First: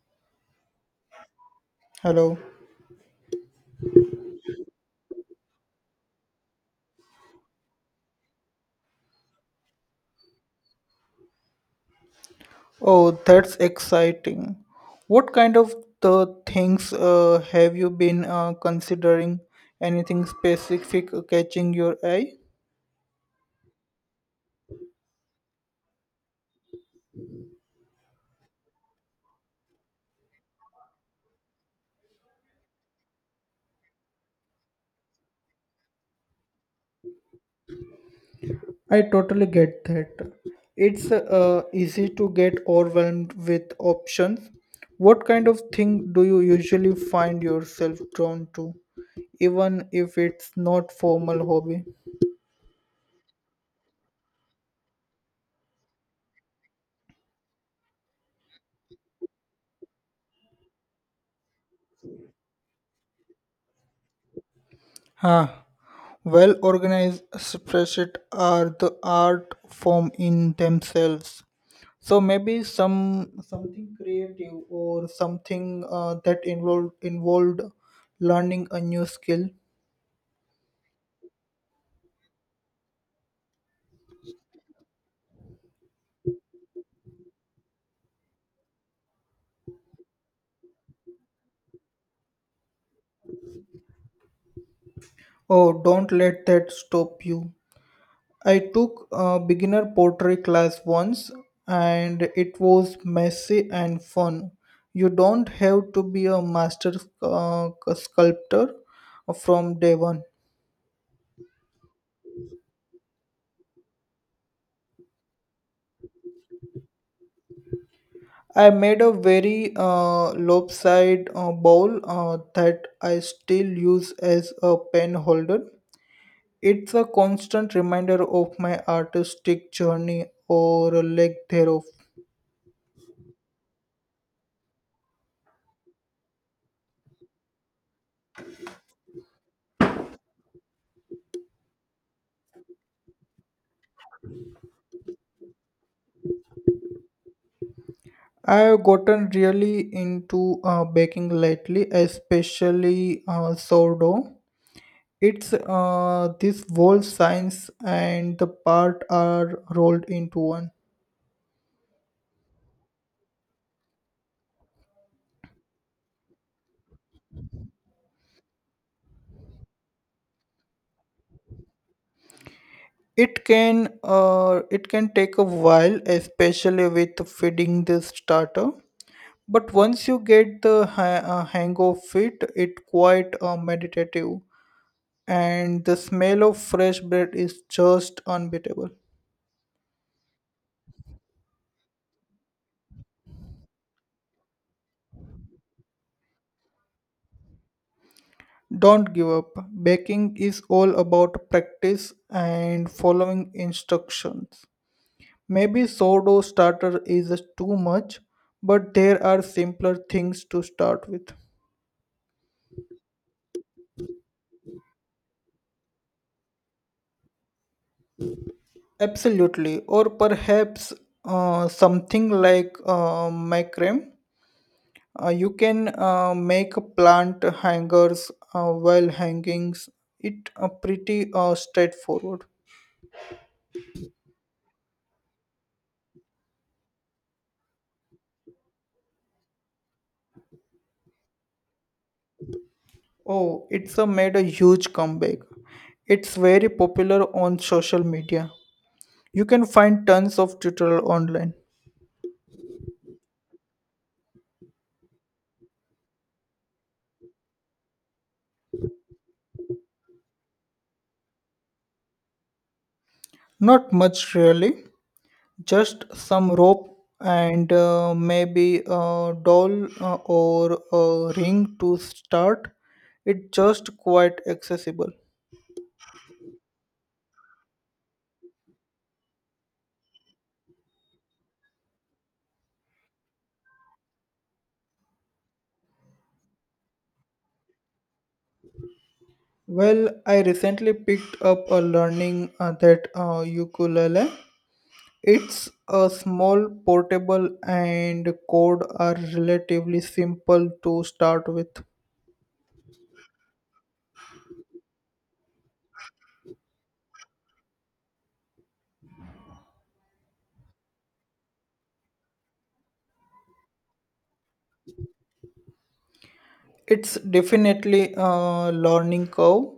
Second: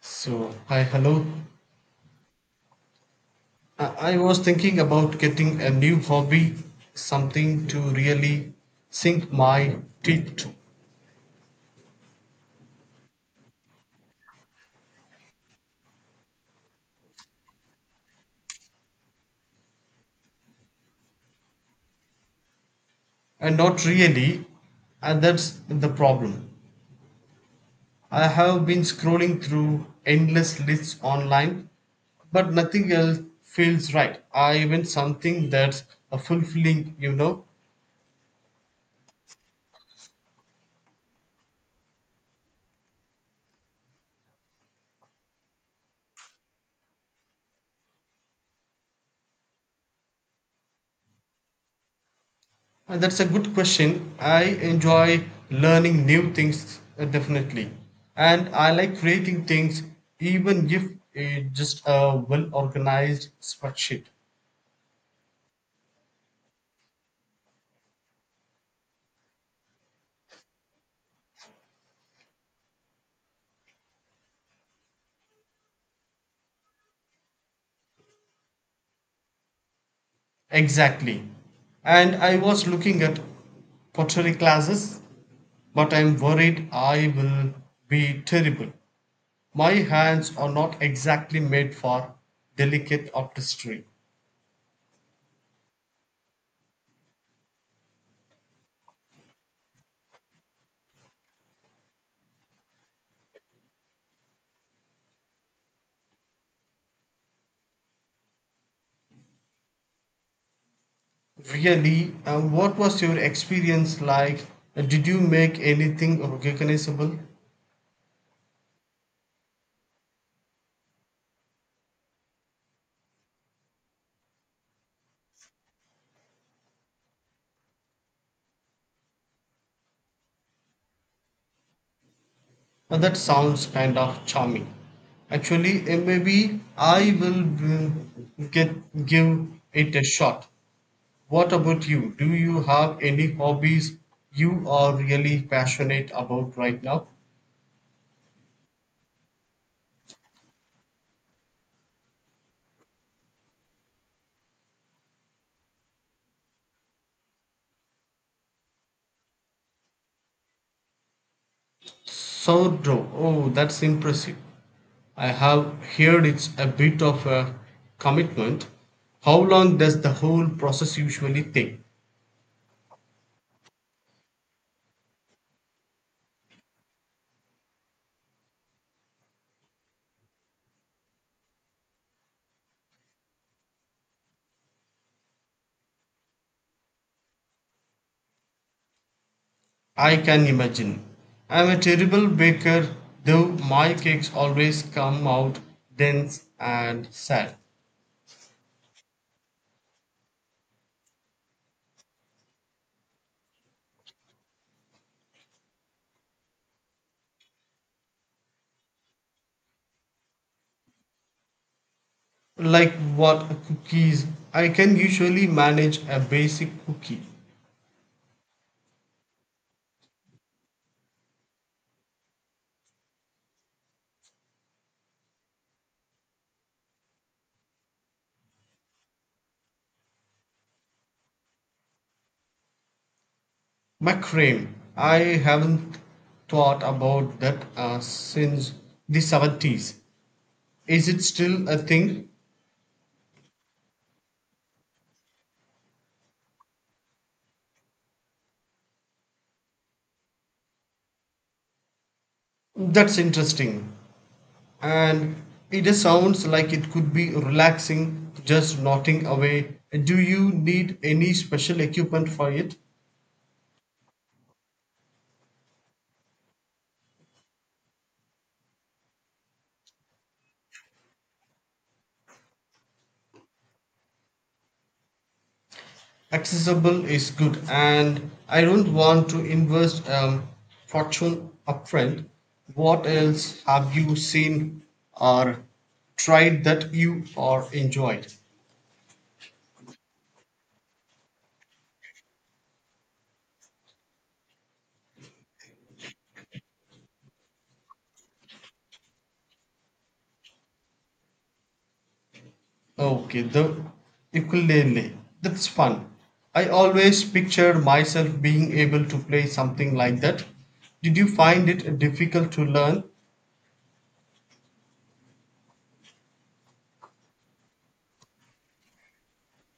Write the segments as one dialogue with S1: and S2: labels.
S1: So, hi, hello.
S2: Hello.
S1: I was thinking about getting a new hobby, something to really sink my teeth to.
S2: Oh, that's exciting. What kind of the things have you been considering? Anything specific catching your eye?
S1: And not really, and that's the problem. I have been scrolling through endless lists online, but nothing else feels right. I want something that's a fulfilling.
S2: I totally get that. It's easy to get overwhelmed with options. What kind of thing do you usually find yourself drawn to, even if it's not formal hobby?
S1: That's a good question. I enjoy learning new things, definitely. And I like creating things even if it's just a well organized spreadsheet.
S2: Huh. Well organized spreadsheet are the art form in themselves. So maybe something creative or something that involved learning a new skill.
S1: Exactly. And I was looking at pottery classes, but I'm worried I will be terrible. My hands are not exactly made for delicate artistry.
S2: Oh, don't let that stop you. I took a beginner pottery class once and it was messy and fun. You don't have to be a master uh, sculptor from day one.
S1: Really? And what was your experience like? Did you make anything recognizable?
S2: I made a very lopsided bowl that I still use as a pen holder. It's a constant reminder of my artistic journey or a lack thereof.
S1: That sounds kind of charming. Actually, maybe I will mm, get give it a shot. What about you? Do you have any hobbies you are really passionate about right now?
S2: I have gotten really into baking lately, especially sourdough. It's this whole science and the part are rolled into one.
S1: Sourdough! Oh, that's impressive. I have heard it's a bit of a commitment. How long does the whole process usually take?
S2: It can take a while, especially with feeding the starter. But once you get the hang of it, it quite meditative, and the smell of fresh bread is just unbeatable.
S1: I can imagine. I'm a terrible baker, though my cakes always come out dense and sad.
S2: Don't give up. Baking is all about practice and following instructions. Maybe sourdough starter is too much, but there are simpler things to start with.
S1: Like what, cookies? I can usually manage a basic cookie.
S2: Absolutely, or perhaps something like macrame. You can make plant hangers while hangings. It pretty straightforward.
S1: Macrame! I haven't thought about that since the 70s. Is it still a thing?
S2: Oh, it's made a huge comeback. It's very popular on social media. You can find tons of tutorial online.
S1: That's interesting. And it just sounds like it could be relaxing, just knotting away. Do you need any special equipment for it?
S2: Not much really. Just some rope and maybe a doll or a ring to start. It's just quite accessible.
S1: Accessible is good, and I don't want to invest fortune upfront. What else have you seen or tried that you are enjoyed?
S2: Well, I recently picked up a learning that ukulele. It's a small portable and chord are relatively simple to start with.
S1: Okay, the ukulele. That's fun. I always pictured myself being able to play something like that. Did you find it difficult to learn?
S2: It's definitely a learning curve,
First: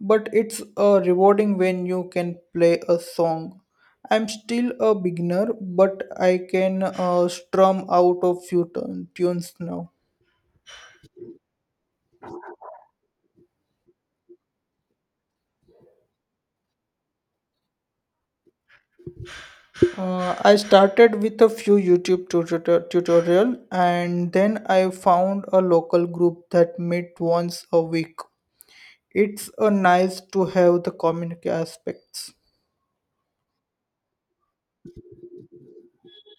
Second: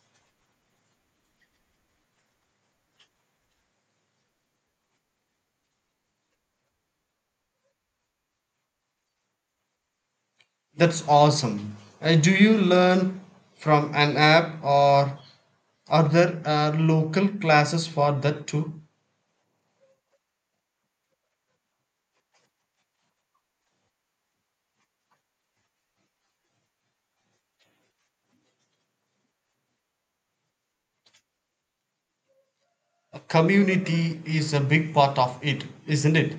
S2: but it's rewarding when you can play a song. I'm still a beginner, but I can strum out a few tunes now.
S1: That's awesome. Do you learn from an app or are there local classes for that too?
S2: I started with a few YouTube tutorial, and then I found a local group that met once a week. It's a nice to have the community aspects.
S1: A community is a big part of it, isn't it?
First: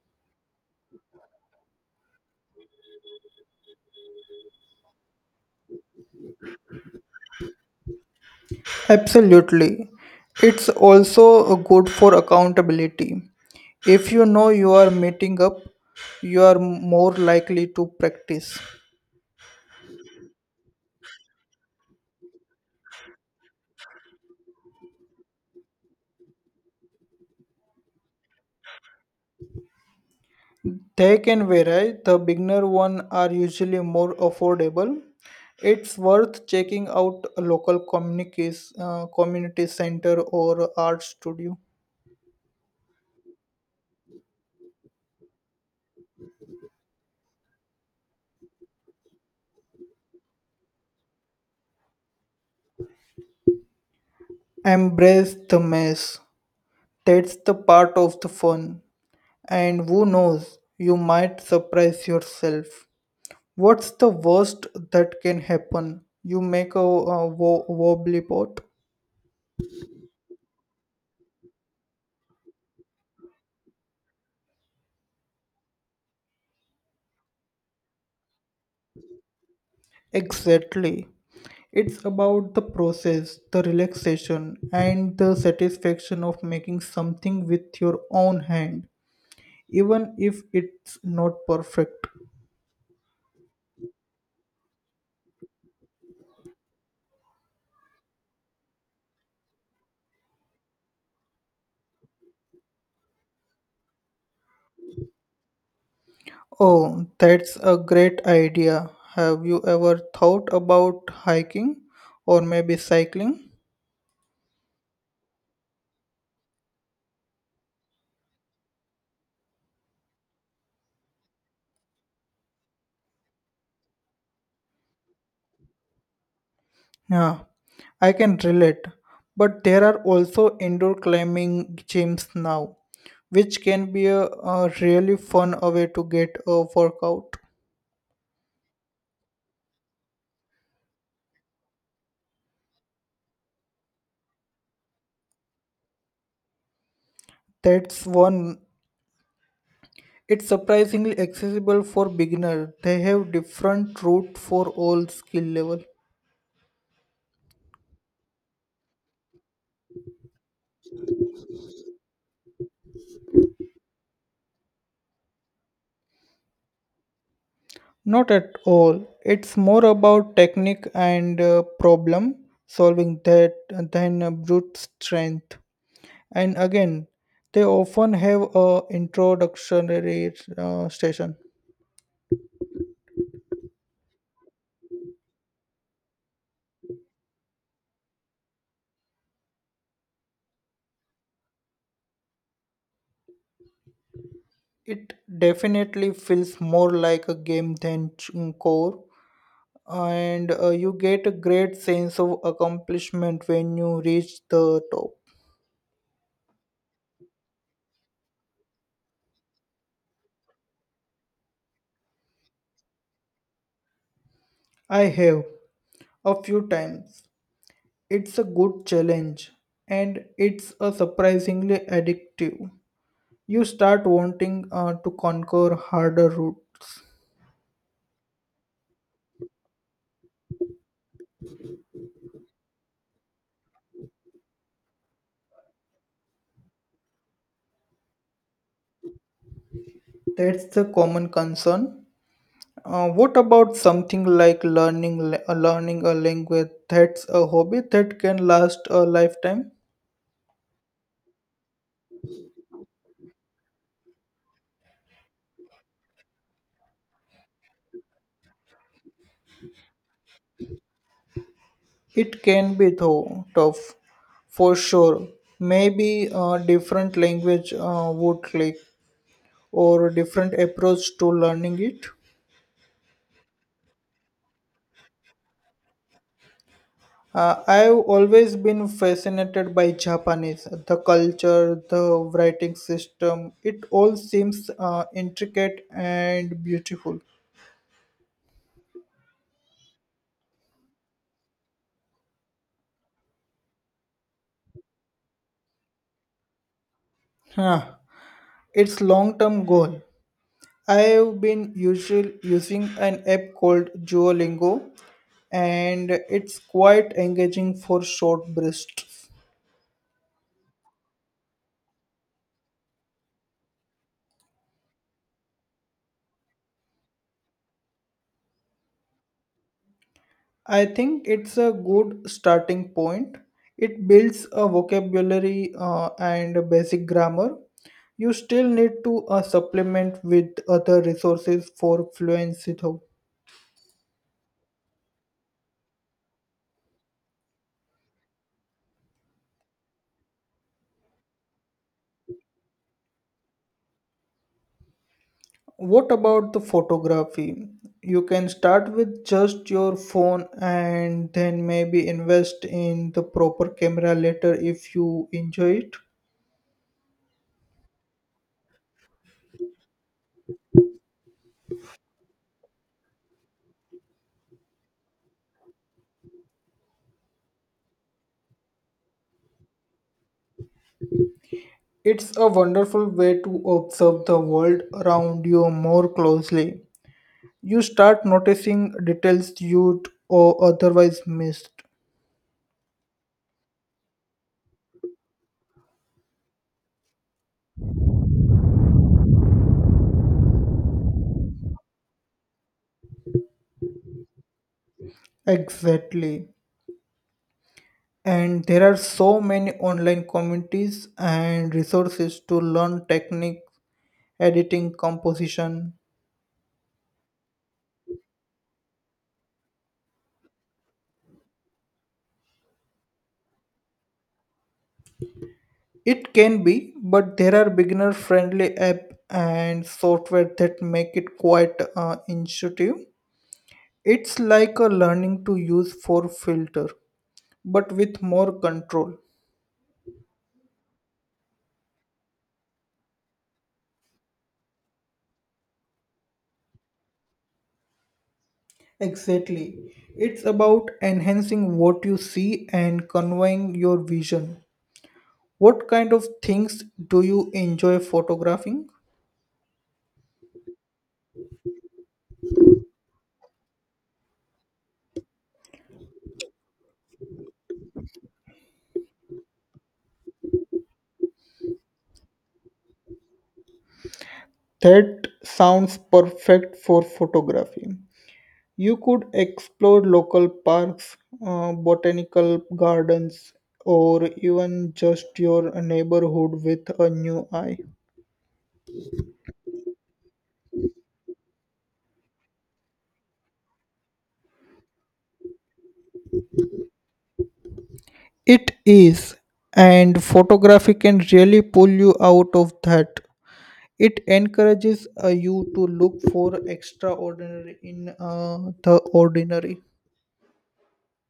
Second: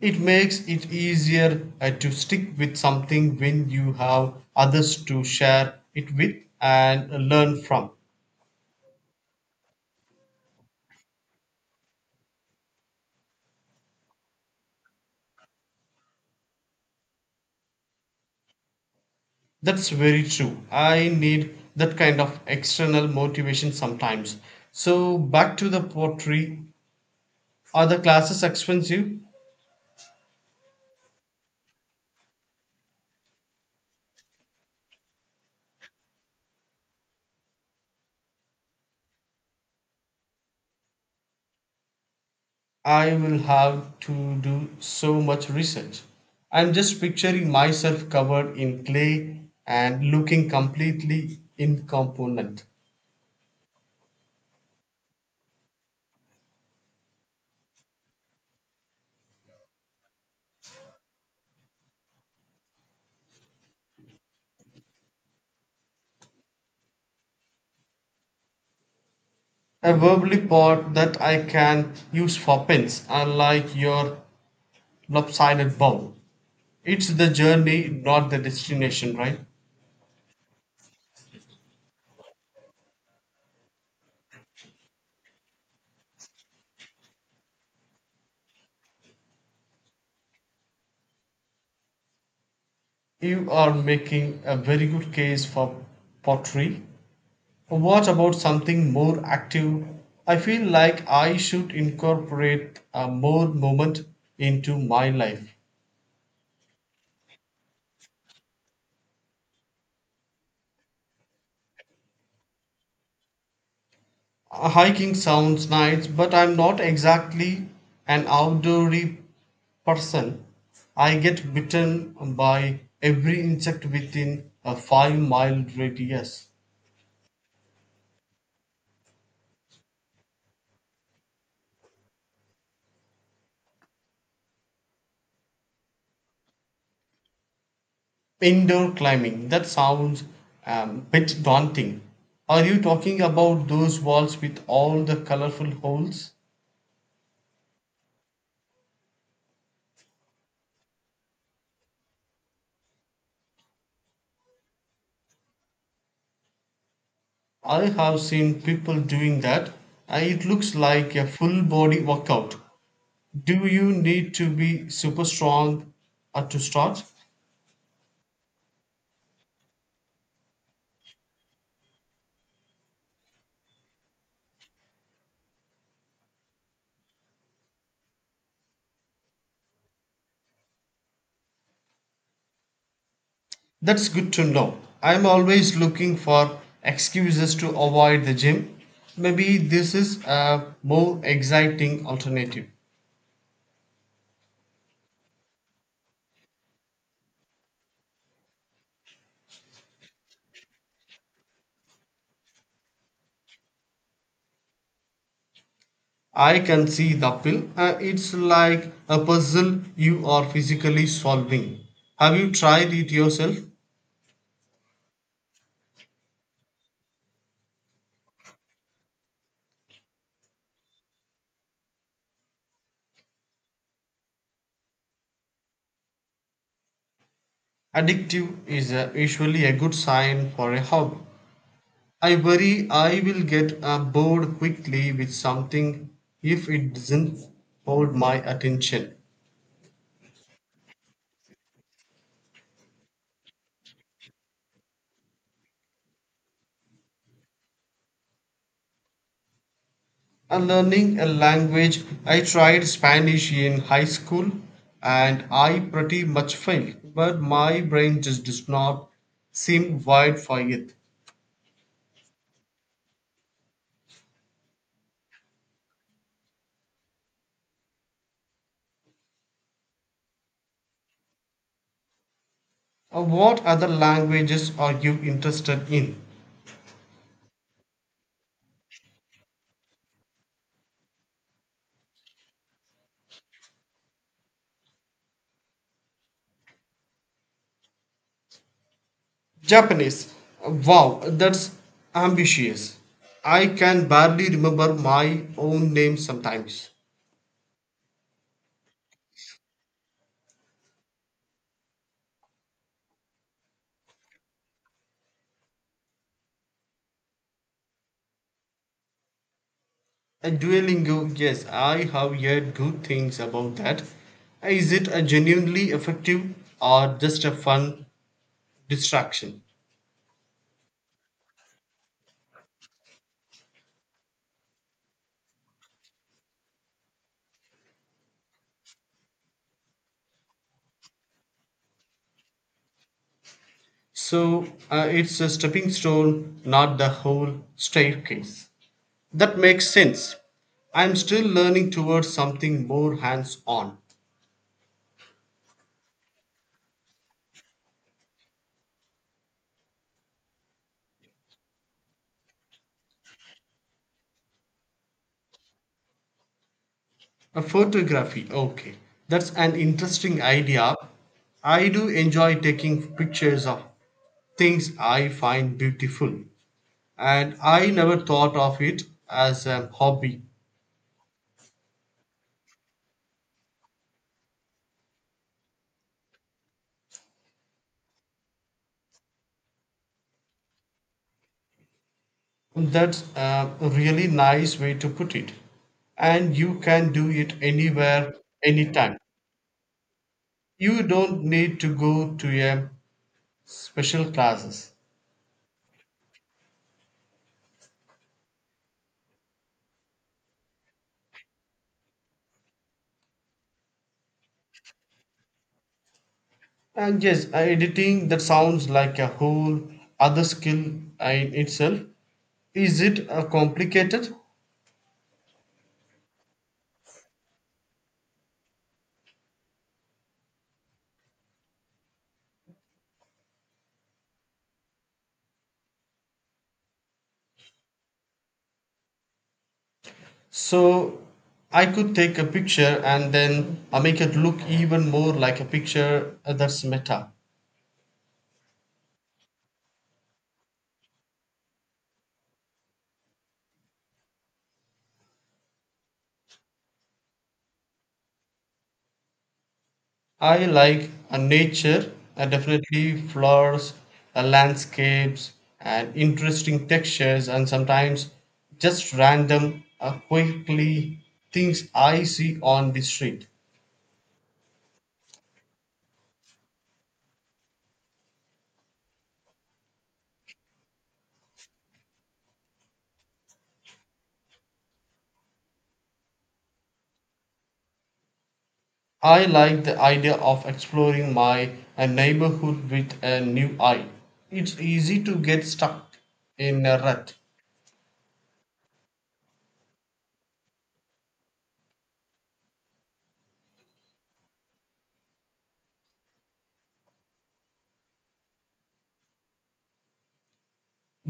S1: It makes it easier to stick with something when you have others to share it with and learn from.
S2: Absolutely. It's also good for accountability. If you know you are meeting up, you are more likely to practice.
S1: That's very true. I need that kind of external motivation sometimes. So, back to the pottery. Are the classes expensive?
S2: They can vary. The beginner one are usually more affordable. It's worth checking out a local communities, community center or art studio.
S1: I will have to do so much research. I'm just picturing myself covered in clay and looking completely incompetent.
S2: Embrace the mess. That's the part of the fun. And who knows, you might surprise yourself. What's the worst that can happen? You make a wobbly pot?
S1: A verbally part that I can use for pence, unlike your lopsided bowl. It's the journey, not the destination, right?
S2: Exactly. It's about the process, the relaxation, and the satisfaction of making something with your own hand, even if it's not perfect.
S1: You are making a very good case for pottery. What about something more active? I feel like I should incorporate a more moment into my life.
S2: Oh, that's a great idea. Have you ever thought about hiking or maybe cycling?
S1: Hiking sounds nice, but I'm not exactly an outdoorsy person. I get bitten by every insect within a 5 mile radius.
S2: Yeah, I can relate. But there are also indoor climbing gyms now, which can be a really fun way to get a workout.
S1: Indoor climbing, that sounds bit daunting. Are you talking about those walls with all the colorful holes?
S2: That's one. It's surprisingly accessible for beginner. They have different route for all skill level.
S1: I have seen people doing that. It looks like a full body workout. Do you need to be super strong to start?
S2: Not at all. It's more about technique and problem solving that than brute strength. And again, they often have a introductory station.
S1: That's good to know. I'm always looking for excuses to avoid the gym. Maybe this is a more exciting alternative.
S2: It definitely feels more like a game than core, and you get a great sense of accomplishment when you reach the top.
S1: I can see the appeal. It's like a puzzle you are physically solving. Have you tried it yourself?
S2: I have, a few times. It's a good challenge, and it's a surprisingly addictive. You start wanting to conquer harder routes.
S1: Addictive is usually a good sign for a hobby. I worry I will get bored quickly with something if it doesn't hold my attention.
S2: That's the common concern. What about something like learning a language? That's a hobby that can last a lifetime.
S1: And learning a language, I tried Spanish in high school and I pretty much failed, but my brain just does not seem wired for it.
S2: It can be though tough, for sure. Maybe a different language would click, or a different approach to learning it.
S1: What other languages are you interested in?
S2: I've always been fascinated by Japanese, the culture, the writing system. It all seems intricate and beautiful.
S1: Japanese. Wow, that's ambitious. I can barely remember my own name sometimes.
S2: Huh. It's long-term goal. I've been usual using an app called Duolingo, and it's quite engaging for short bursts.
S1: A Duolingo, yes, I have heard good things about that. Is it a genuinely effective or just a fun distraction.
S2: I think it's a good starting point. It builds a vocabulary and a basic grammar. You still need to supplement with other resources for fluency though.
S1: So it's a stepping stone, not the whole staircase. That makes sense. I'm still learning towards something more hands on.
S2: What about the photography? You can start with just your phone and then maybe invest in the proper camera later if you enjoy it.
S1: A photography, okay. That's an interesting idea. I do enjoy taking pictures of things I find beautiful, and I never thought of it as a hobby.
S2: It's a wonderful way to observe the world around you more closely. You start noticing details you'd or otherwise missed.
S1: That's a really nice way to put it. And you can do it anywhere, anytime. You don't need to go to a special classes.
S2: Exactly. And there are so many online communities and resources to learn technique, editing, composition.
S1: And yes, editing that sounds like a whole other skill in itself. Is it complicated?
S2: It can be, but there are beginner friendly app and software that make it quite intuitive. It's like a learning to use for filter, but with more control.
S1: So I could take a picture and then make it look even more like a picture, that's meta.
S2: Exactly. It's about enhancing what you see and conveying your vision. What kind of things do you enjoy photographing?
S1: I like, nature, definitely flowers, landscapes, and interesting textures, and sometimes just random, quickly things I see on the street.
S2: That sounds perfect for photography. You could explore local parks, botanical gardens, or even just your neighborhood with a new eye.
S1: I like the idea of exploring my neighborhood with a new eye. It's easy to get stuck in a rut.
S2: It is, and photography can really pull you out of that. It encourages you to look for extraordinary in the ordinary.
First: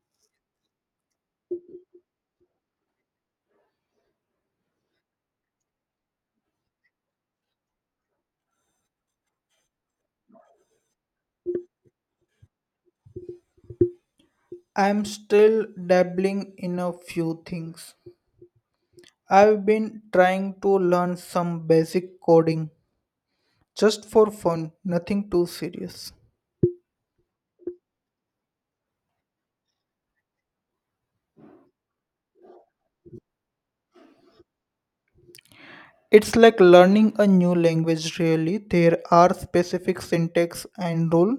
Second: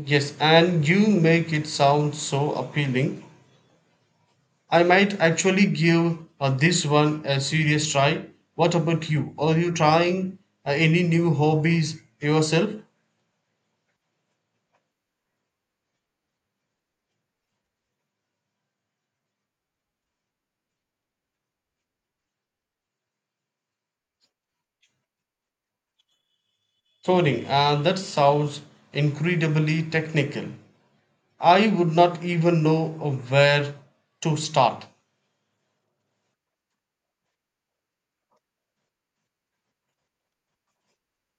S1: Yes, and you make it sound so appealing. I might actually give this one a serious try. What about you? Are you trying any new hobbies yourself?
S2: I'm still dabbling in a few things. I've been trying to learn some basic coding, just for fun, nothing too serious.
S1: Coding, and that sounds incredibly technical. I would not even know where to start.
S2: It's like learning a new language, really. There are specific syntax and rule,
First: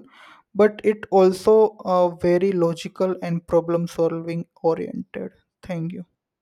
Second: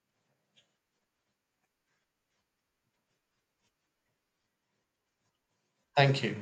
S2: but it also very logical and problem solving oriented. Thank you.
S1: Thank you.